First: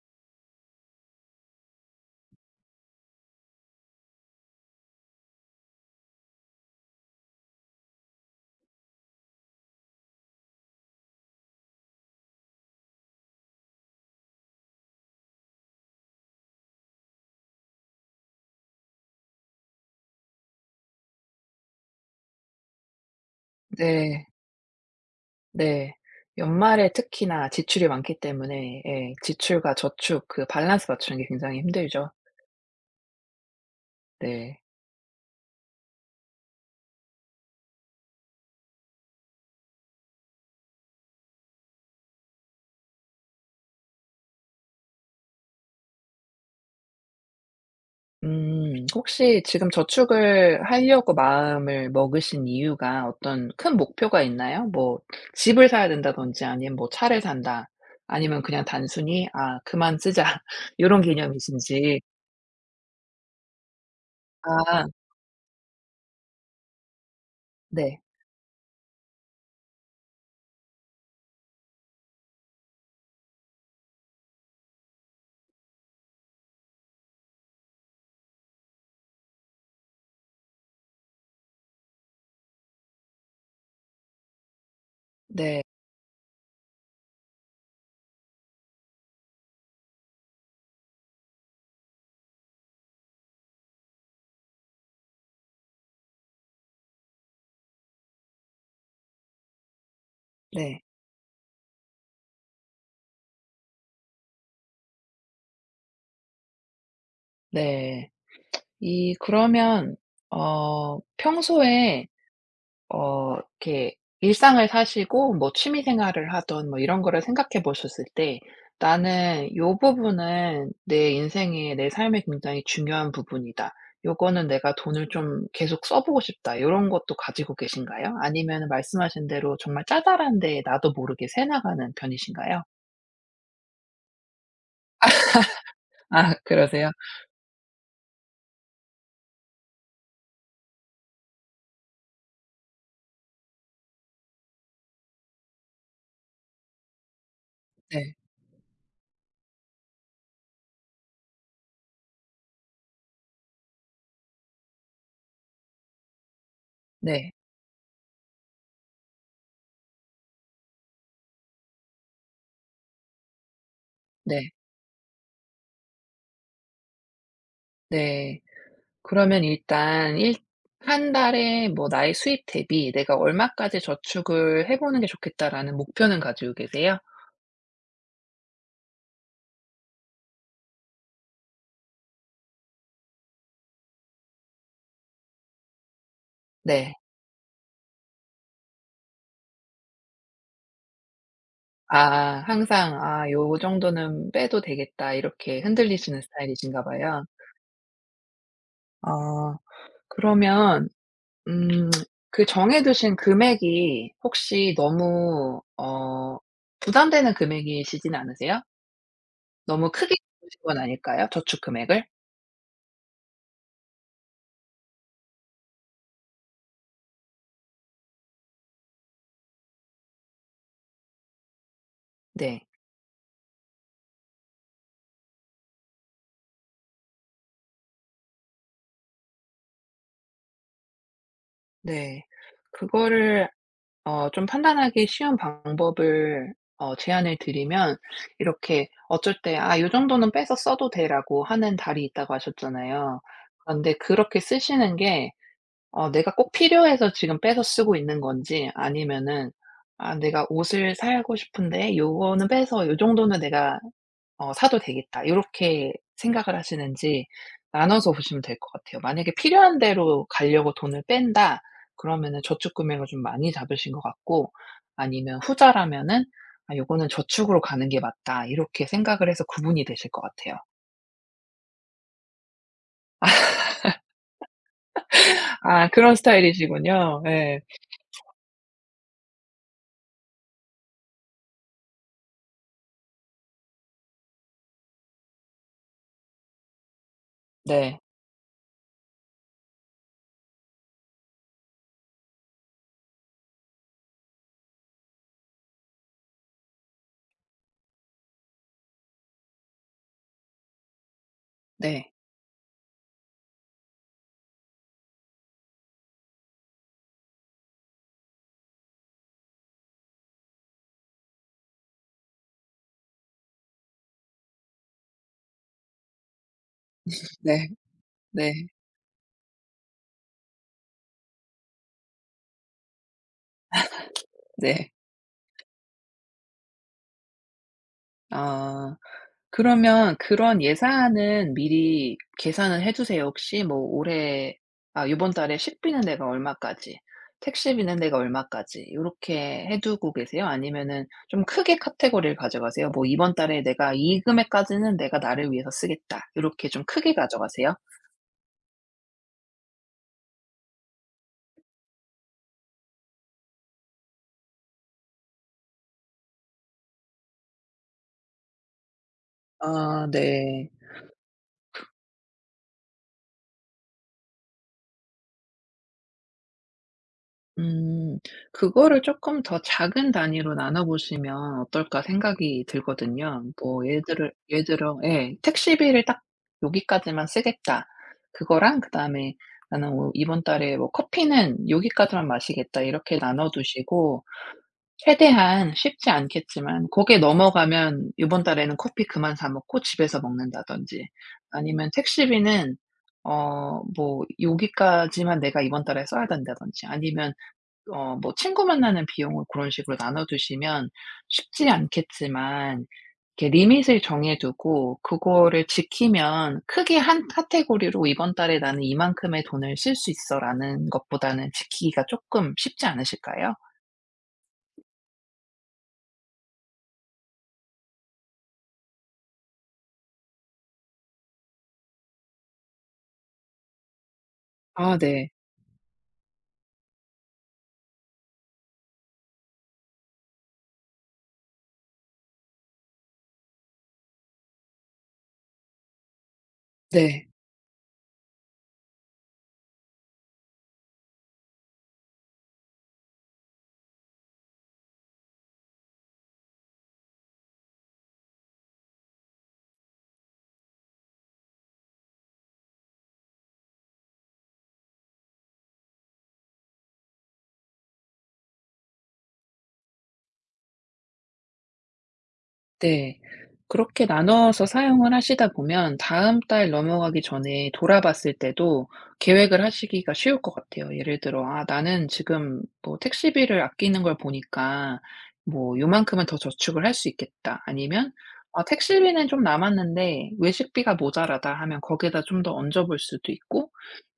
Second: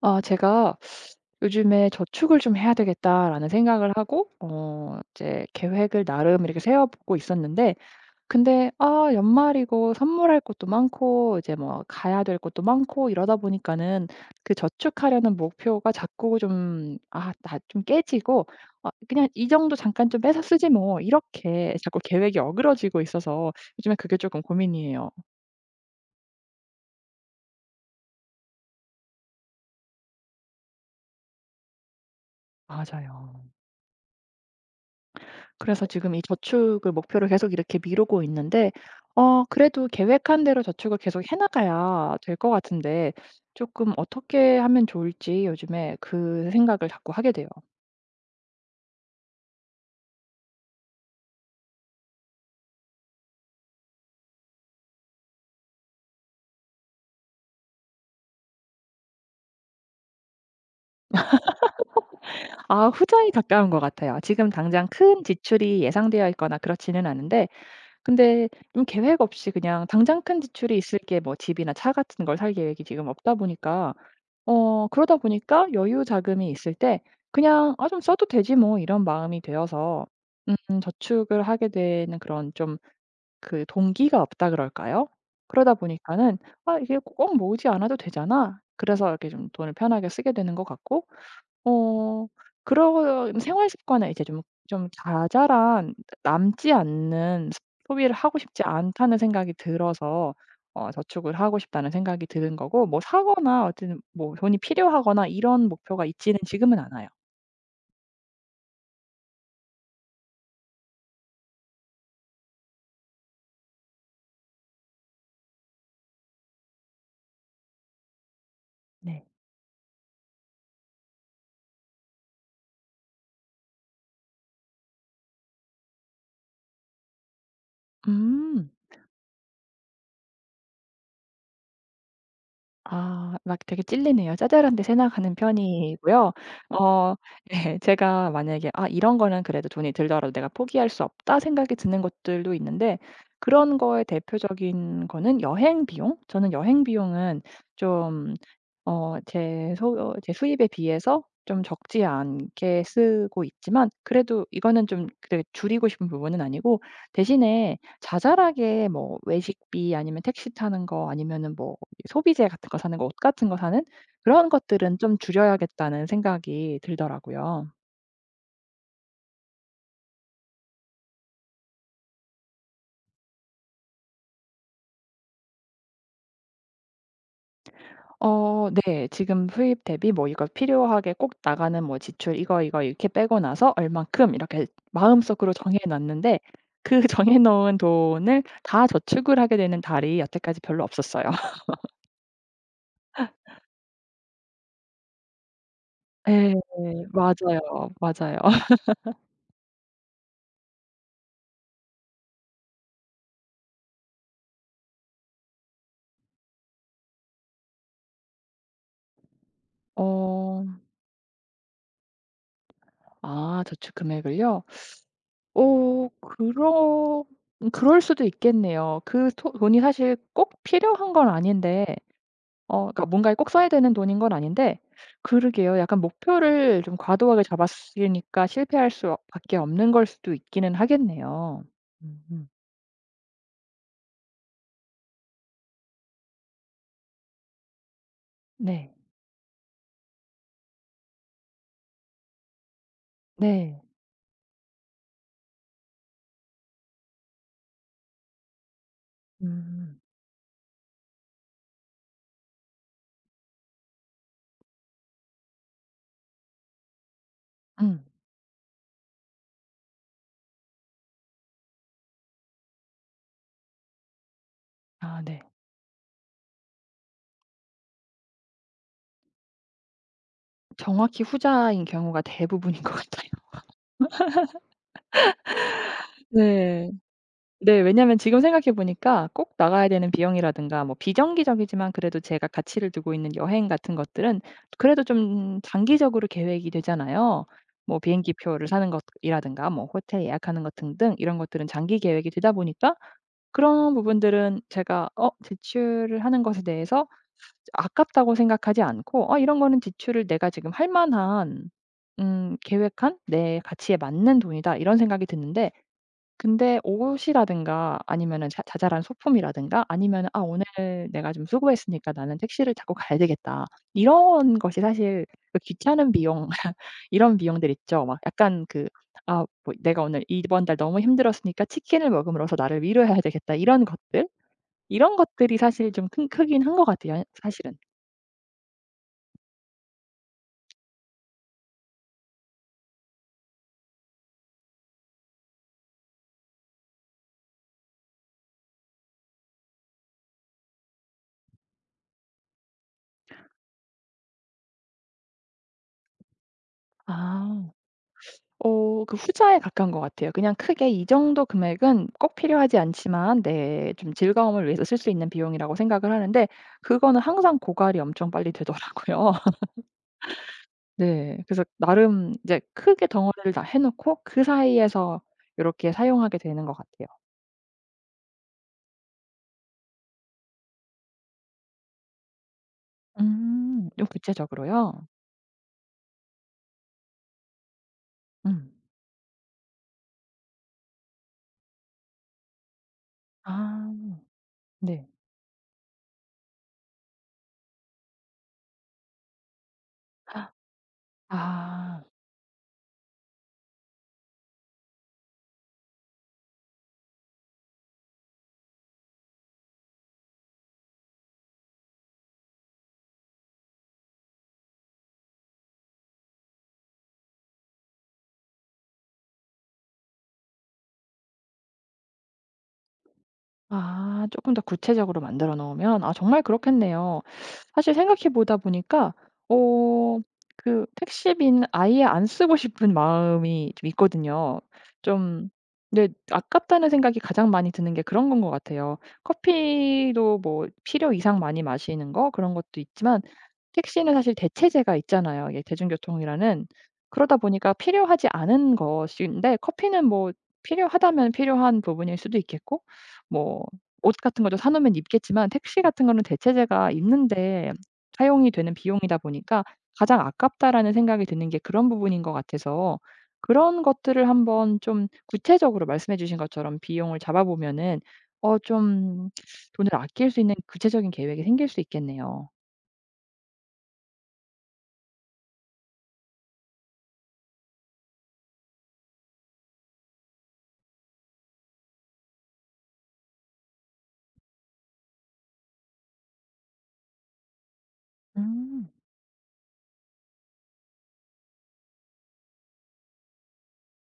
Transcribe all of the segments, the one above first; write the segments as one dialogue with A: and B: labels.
A: 아, 제가 요즘에 '저축을 좀 해야 되겠다.'라는 생각을 하고 이제 계획을 나름 이렇게 세워 보고 있었는데. 근데 연말이고 선물할 것도 많고 이제 뭐 가야 될 곳도 많고 이러다 보니까는 그 저축하려는 목표가 자꾸 좀 나 좀 깨지고, 그냥 '이 정도 잠깐 좀 빼서 쓰지 뭐.' 이렇게 자꾸 계획이 어그러지고 있어서 요즘에 그게
B: 네.
A: 조금 고민이에요.
B: 네. 연말에 특히나 지출이 많기 때문에, 예, 지출과 저축 그 밸런스 맞추는 게 굉장히 힘들죠.
A: 맞아요.
B: 네.
A: 그래서 지금 이 저축을 목표로 계속 이렇게 미루고 있는데, 그래도 계획한 대로 저축을 계속 해 나가야 될 것 같은데 조금 어떻게 하면 좋을지 요즘에 그 생각을 자꾸 하게 돼요.
B: 혹시 지금 저축을 하려고 마음을 먹으신 이유가 어떤 큰 목표가 있나요? 뭐 집을 사야 된다든지, 아니면 뭐 차를 산다, 아니면 그냥 단순히 '아 그만 쓰자.' 요런 개념이신지.
A: 아, 후자에 가까운 것 같아요. 지금 당장
B: 아
A: 큰 지출이 예상되어 있거나 그렇지는 않은데.
B: 네.
A: 근데 좀 계획 없이 그냥 당장 큰 지출이 있을 게 뭐 집이나 차 같은 걸 살 계획이 지금 없다 보니까 그러다 보니까 여유 자금이 있을 때 그냥 '아 좀 써도 되지 뭐.' 이런 마음이 되어서 저축을 하게 되는 그런 좀 그 동기가 없다 그럴까요?
B: 네.
A: 그러다 보니까는 '아 이게 꼭 모으지 않아도 되잖아.' 그래서 이렇게 좀 돈을 편하게 쓰게 되는 것 같고 어 그런 생활 습관을 이제 좀 자잘한, 남지 않는 소비를 하고 싶지 않다는 생각이 들어서
B: 네.
A: 저축을 하고 싶다는 생각이 드는 거고, 뭐 사거나 어쨌든 뭐 돈이 필요하거나 이런 목표가 있지는 지금은 않아요.
B: 네. 이 그러면 평소에 이렇게 일상을 사시고 뭐 취미 생활을 하던 뭐 이런 거를 생각해 보셨을 때
A: 네.
B: '나는 요 부분은 내 인생에 내 삶에 굉장히 중요한 부분이다. 요거는 내가 돈을 좀 계속 써 보고 싶다.' 요런 것도 가지고 계신가요? 아니면
A: 음.
B: 말씀하신 대로 정말 짜잘한 데 나도 모르게 새 나가는 편이신가요?
A: 아, 막 되게 찔리네요. 짜잘한데 새 나가는 편이고요.
B: 아 그러세요?
A: 어. 네. 제가 만약에 '아 이런 거는 그래도 돈이 들더라도 내가 포기할 수 없다.' 생각이 드는 것들도 있는데, 그런 거의 대표적인 거는 여행 비용? 저는 여행 비용은
B: 네.
A: 좀, 어 제 소 어 제 수입에 비해서 좀 적지 않게 쓰고 있지만 그래도 이거는 좀 그래 줄이고 싶은 부분은 아니고,
B: 네.
A: 대신에 자잘하게 뭐 외식비, 아니면 택시 타는 거, 아니면은 뭐 소비재 같은 거 사는 거, 옷 같은 거 사는 그런
B: 네.
A: 것들은 좀 줄여야겠다는 생각이 들더라고요.
B: 네. 그러면 일단 일 한 달에 뭐 나의 수입 대비 '내가 얼마까지 저축을 해 보는 게 좋겠다.'라는 목표는 가지고 계세요?
A: 어, 네. 지금 수입 대비 뭐 이거 필요하게 꼭 나가는 뭐 지출 이거, 이거 이렇게 빼고 나서 얼만큼 이렇게 마음속으로 정해 놨는데,
B: 네.
A: 그 정해 놓은 돈을 다 저축을 하게 되는 달이 여태까지 별로 없었어요.
B: 아 항상 '아 요 정도는 빼도 되겠다.' 이렇게 흔들리시는
A: 네.
B: 스타일이신가 봐요.
A: 맞아요. 맞아요.
B: 어 그러면 음 그 정해 두신 금액이 혹시 너무 부담되는 금액이시진 않으세요? 너무 크게 잡신
A: 어.
B: 건 아닐까요? 저축 금액을?
A: 아, 저축 금액을요? 오, 그러 그럴 수도 있겠네요. 그 토 돈이 사실 꼭 필요한 건 아닌데,
B: 네.
A: 그러니까 뭔가에 꼭 써야 되는 돈인 건 아닌데, 그러게요. 약간 목표를 좀 과도하게 잡았으니까 실패할 수 밖에 없는 걸 수도 있기는 하겠네요.
B: 네.
A: 음.
B: 그거를 좀 판단하기 쉬운 방법을 제안을 드리면, 이렇게
A: 네.
B: 어쩔 때 "아 요 정도는 빼서 써도 돼."라고 하는 달이 있다고 하셨잖아요.
A: 네.
B: 그런데 그렇게 쓰시는 게 내가 꼭 필요해서 지금 빼서 쓰고 있는 건지, 아니면은
A: 음.
B: '아 내가 옷을 사고 싶은데 요거는 빼서 요 정도는 내가 '사도 되겠다.' 요렇게 생각을 하시는지
A: 음.
B: 나눠서 보시면 될 것 같아요. 만약에 필요한 데로 가려고 돈을 뺀다 그러면은 저축 금액을 좀 많이 잡으신 것 같고,
A: 아, 네.
B: 아니면 후자라면은 '아 요거는 저축으로 가는 게 맞다.' 이렇게 생각을 해서 구분이 되실 것 같아요.
A: 정확히 후자인 경우가 대부분인 것 같아요.
B: 아 그런
A: 네.
B: 스타일이시군요. 예.
A: 네. 왜냐면 하 지금 생각해 보니까 꼭 나가야 되는 비용이라든가 뭐 비정기적이지만 그래도 제가 가치를 두고 있는 여행 같은 것들은 그래도 좀 장기적으로 계획이 되잖아요. 뭐
B: 네.
A: 비행기 표를 사는 것이라든가 뭐 호텔 예약하는 것 등등 이런 것들은 장기 계획이 되다 보니까, 그런 부분들은 제가 지출을 하는 것에 대해서 아깝다고 생각하지 않고, 이런 거는 지출을 내가 지금 할 만한
B: 네.
A: 계획한 내 가치에 맞는 돈이다.' 이런 생각이 드는데, 근데 옷이라든가 아니면은 자 자잘한 소품이라든가, 아니면은 '아 오늘 내가 좀 수고했으니까 나는 택시를 타고 가야 되겠다.' 이런 것이 사실 그 귀찮은 비용 이런
B: 네. 네.
A: 비용들 있죠. 막 약간
B: 네.
A: 그, '아 뭐 내가 오늘 이번 달 너무 힘들었으니까 치킨을 먹음으로써 나를 위로해야 되겠다.' 이런 것들?
B: 네.
A: 이런 것들이 사실 좀 큰 크긴 한 것 같아요 사실은.
B: 아. 그러면 그런 예산은 미리 계산을 해 두세요. 혹시 뭐 올해, 아 요번 달에 식비는 내가 얼마까지, 택시비는 내가 얼마까지 요렇게 해 두고 계세요? 아니면은 좀 크게 카테고리를 가져가세요? 뭐 '이번 달에 내가 이 금액까지는 내가 나를 위해서 쓰겠다.' 요렇게 좀 크게
A: 아.
B: 가져가세요?
A: 그 후자에 가까운 것 같아요. 그냥 크게 이 정도 금액은 꼭 필요하지 않지만 내 좀 즐거움을 위해서 쓸 수 있는 비용이라고 생각을 하는데, 그거는 항상 고갈이 엄청 빨리 되더라고요.
B: 아 네.
A: 네. 그래서 나름 이제 크게 덩어리를 다 해 놓고 그 사이에서 이렇게 사용하게 되는 것 같아요.
B: 음. 그거를 조금 더 작은 단위로 나눠 보시면 어떨까 생각이 들거든요. 뭐
A: 음. 좀
B: 예를 들어
A: 구체적으로요?
B: 예. '택시비를 딱 여기까지만 쓰겠다.'
A: 음.
B: 그거랑 그다음에 '나는 오 이번 달에 뭐 커피는 여기까지만 마시겠다.' 이렇게 나눠
A: 아.
B: 두시고,
A: 네.
B: 최대한 쉽지 않겠지만 거기에 넘어가면 이번 달에는 커피 그만 사 먹고 집에서 먹는다든지, 아니면
A: 아.
B: 택시비는 어 뭐 여기까지만 내가 이번 달에 써야 된다.'든지, 아니면 뭐 친구 만나는 비용을 그런 식으로 나눠 두시면, 쉽지 않겠지만 이렇게 리밋을 정해 두고 그거를 지키면, 크게 한 카테고리로 '이번 달에 나는 이만큼의 돈을 쓸 수 있어.'라는 것보다는 지키기가 조금 쉽지 않으실까요?
A: 아, 조금 더 구체적으로 만들어 놓으면 아, 정말 그렇겠네요. 사실 생각해 보다 보니까 어 그 택시비는 아예 안 쓰고 싶은 마음이 좀 있거든요.
B: 아 네.
A: 좀, 근데 아깝다는 생각이 가장 많이 드는 게 그런 건 것 같아요. 커피도 뭐 필요 이상 많이 마시는 거, 그런 것도 있지만, 택시는 사실 대체제가 있잖아요, 이게 대중교통이라는.
B: 네.
A: 그러다 보니까 필요하지 않은 것인데, 커피는 뭐 필요하다면 필요한 부분일 수도 있겠고, 뭐 옷 같은 것도 사 놓으면 입겠지만, 택시 같은 거는 대체재가 있는데 사용이 되는 비용이다 보니까 '가장 아깝다.'라는 생각이 드는 게 그런 부분인 것 같아서, 그런 것들을 한번 좀 구체적으로 말씀해 주신 것처럼 비용을 잡아 보면은 좀 돈을 아낄 수 있는 구체적인 계획이 생길 수 있겠네요.
B: 네. 그렇게 나눠서 사용을 하시다 보면 다음 달 넘어가기 전에 돌아봤을 때도 계획을 하시기가 쉬울 것 같아요. 예를 들어 '아 나는 지금 뭐 택시비를 아끼는 걸 보니까 뭐 요만큼은 더 저축을 할 수 있겠다.' 아니면 '아
A: 음.
B: 택시비는 좀 남았는데 외식비가 모자라다.' 하면 거기에다 좀 더 얹어 볼 수도 있고,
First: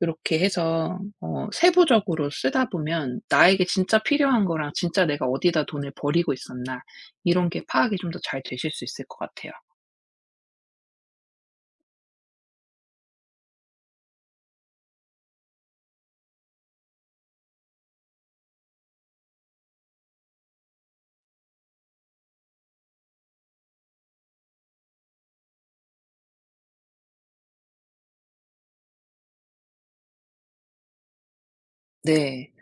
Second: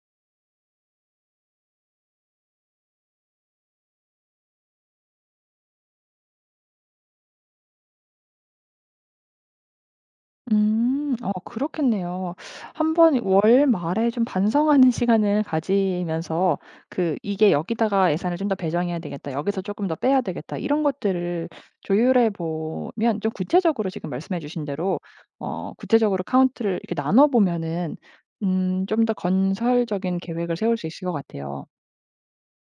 B: 이렇게 해서 세부적으로 쓰다 보면 나에게 진짜 필요한 거랑 진짜 내가 어디다 돈을 버리고 있었나, 이런 게 파악이 좀 더 잘 되실 수 있을 것 같아요.
A: 음. 그렇겠네요. 한 번 월말에 좀 반성하는 시간을 가지면서 그 '이게 여기다가 예산을 좀 더 배정해야 되겠다. 여기서 조금 더 빼야 되겠다.' 이런 것들을 조율해 보면 좀 구체적으로 지금 말씀해 주신 대로, 구체적으로 카운트를 이렇게 나눠 보면은 좀 더 건설적인 계획을 세울 수 있을 것 같아요.
B: 네.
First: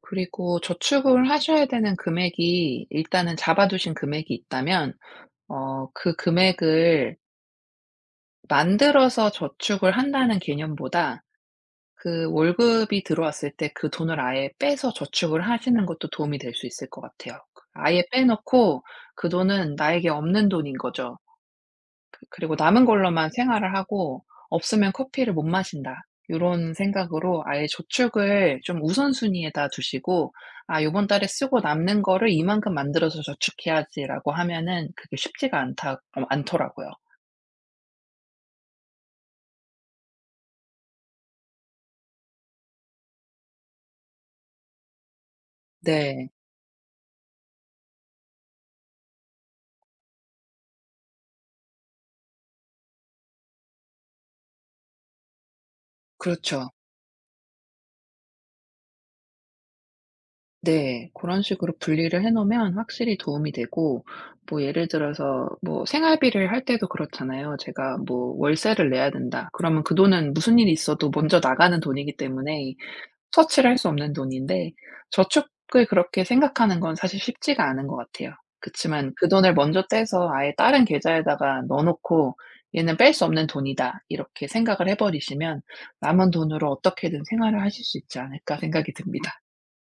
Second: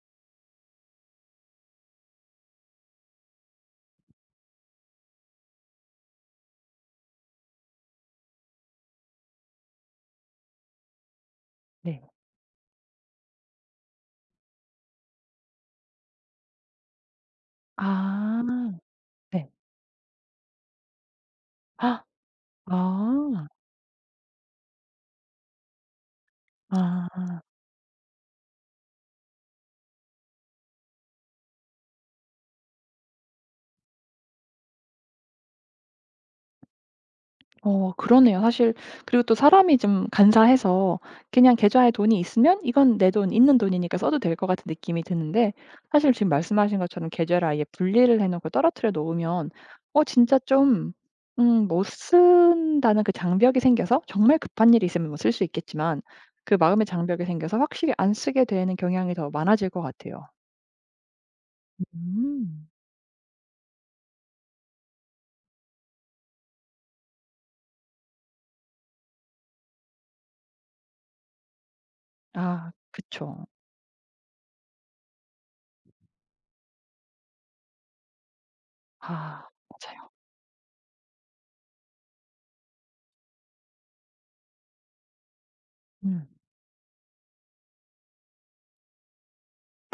B: 그리고 저축을 하셔야 되는 금액이, 일단은 잡아 두신 금액이 있다면 그 금액을 만들어서 저축을 한다는 개념보다,
A: 네.
B: 그 월급이 들어왔을 때 그 돈을 아예 빼서 저축을 하시는 것도 도움이 될 수 있을 것 같아요. 그 아예 빼
A: 아.
B: 놓고 그
A: 네.
B: 돈은 나에게 없는 돈인 거죠.
A: 아.
B: 그리고 남은 걸로만
A: 아.
B: 생활을 하고, 없으면 커피를 못 마신다. 요런
A: 아.
B: 생각으로 아예 저축을 좀 우선순위에다 두시고, '아 요번 달에 쓰고 남는 거를 이만큼 만들어서 저축해야지.'라고 하면은 그게 쉽지가 않다 어 않더라고요.
A: 그러네요. 사실 그리고 또 사람이 좀 간사해서 그냥 계좌에 돈이 있으면 이건 내 돈 있는 돈이니까 써도 될 것 같은 느낌이 드는데, 사실 지금
B: 네.
A: 말씀하신 것처럼 계좌를 아예 분리를 해 놓고 떨어뜨려 놓으면 진짜 좀 못 쓴다는 그 장벽이 생겨서, 정말 급한 일이 있으면 뭐 쓸 수 있겠지만 그
B: 그렇죠.
A: 마음의 장벽이 생겨서 확실히 안 쓰게 되는 경향이 더 많아질 것 같아요.
B: 네. 고런 식으로 분리를 해
A: 음.
B: 놓으면 확실히 도움이 되고, 뭐 예를 들어서 뭐 생활비를 할 때도 그렇잖아요. 제가 뭐 월세를 내야 된다. 그러면 그 돈은 무슨 일이 있어도 먼저 나가는 돈이기
A: 아,
B: 때문에
A: 그쵸.
B: 터치를 할 수 없는 돈인데, 저축을 그렇게 생각하는 건 사실 쉽지가 않은 것 같아요. 그치만 그
A: 아,
B: 돈을 먼저
A: 맞아요.
B: 떼서 아예 다른 계좌에다가 넣어 놓고 '얘는 뺄 수 없는 돈이다.' 이렇게 생각을 해 버리시면
A: 음.
B: '남은 돈으로 어떻게든 생활을 하실 수 있지 않을까.' 생각이 듭니다.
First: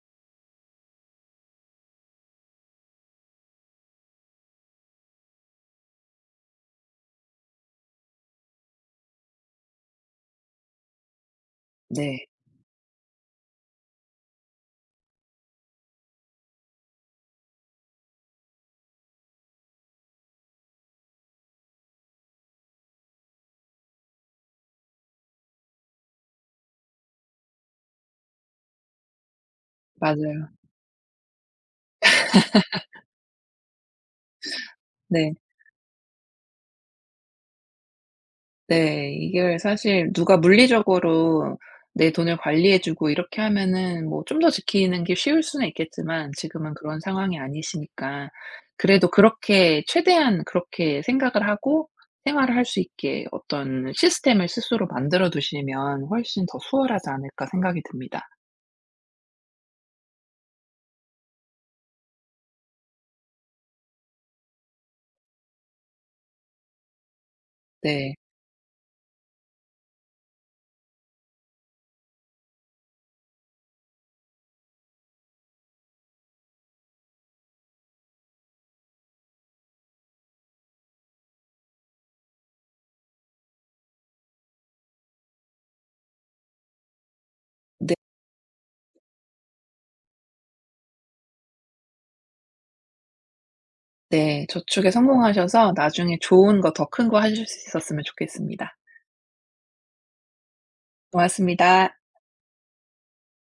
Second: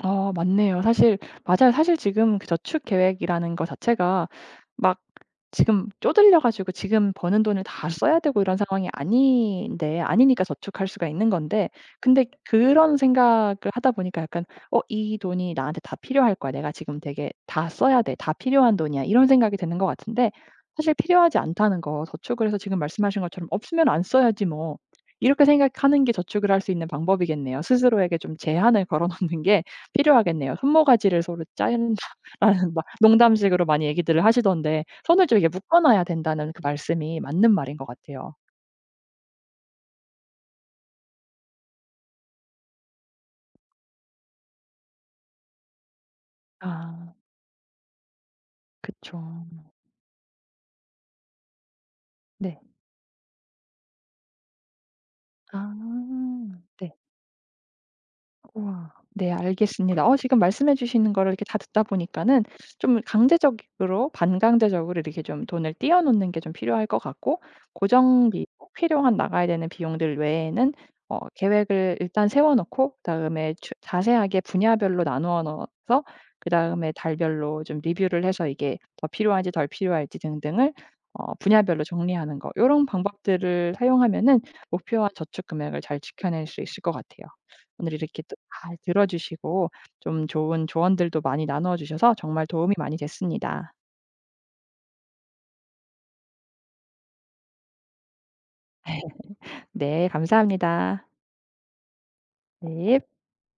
A: 아, 맞네요. 사실 맞아요. 사실 지금 그 저축 계획이라는 것 자체가 막 지금 쪼들려 가지고 지금 버는 돈을 다 써야 되고 이런 상황이 아닌데, 아니니까 저축할 수가 있는 건데, 근데
B: 네.
A: 그런 생각을 하다 보니까 약간 이 돈이 나한테 다 필요할 거야. 내가 지금 되게 다 써야 돼. 다 필요한 돈이야.' 이런 생각이 드는 것 같은데, 사실 필요하지 않다는 거, 저축을 해서 지금 말씀하신 것처럼 '없으면 안 써야지 뭐.' 이렇게 생각하는 게 저축을 할 수 있는 방법이겠네요. 스스로에게 좀 제한을 걸어 놓는 게
B: 맞아요.
A: 필요하겠네요. "손모가지를 서로 자른다."라는 막 농담식으로 많이 얘기들을 하시던데, 손을
B: 네.
A: 좀 이렇게 묶어 놔야 된다는 그 말씀이 맞는 말인 것 같아요.
B: 네. 이게 사실 누가 물리적으로 내 돈을 관리해 주고 이렇게 하면은 뭐 좀 더 지키는 게 쉬울 수는 있겠지만, 지금은 그런
A: 아,
B: 상황이 아니시니까 그래도
A: 그쵸.
B: 그렇게 최대한 그렇게 생각을 하고 생활을
A: 네.
B: 할 수 있게 어떤 시스템을 스스로 만들어
A: 아.
B: 두시면 훨씬 더
A: 네.
B: 수월하지 않을까 생각이 듭니다.
A: 우와. 네, 알겠습니다. 지금 말씀해 주시는 거를 이렇게 다 듣다 보니까는 좀 강제적으로, 반강제적으로 이렇게 좀 돈을 띄어 놓는 게 좀 필요할 것 같고,
B: 네.
A: 고정비 꼭 필요한 나가야 되는 비용들 외에는 계획을 일단 세워 놓고, 그다음에 자세하게 분야별로 나누어 넣어서, 그다음에 달별로 좀 리뷰를 해서 이게 더 필요한지 덜 필요할지 등등을 분야별로 정리하는 거, 이런 방법들을 사용하면은 목표와 저축 금액을 잘 지켜낼 수 있을 것 같아요. 오늘
B: 네
A: 이렇게 또 잘 들어 주시고 좀 좋은 조언들도 많이 나누어 주셔서 정말 도움이 많이 됐습니다.
B: 네. 저축에 성공하셔서 나중에 좋은 거 더 큰 거 하실 수 있었으면 좋겠습니다.
A: 네, 감사합니다.
B: 고맙습니다.
A: 네.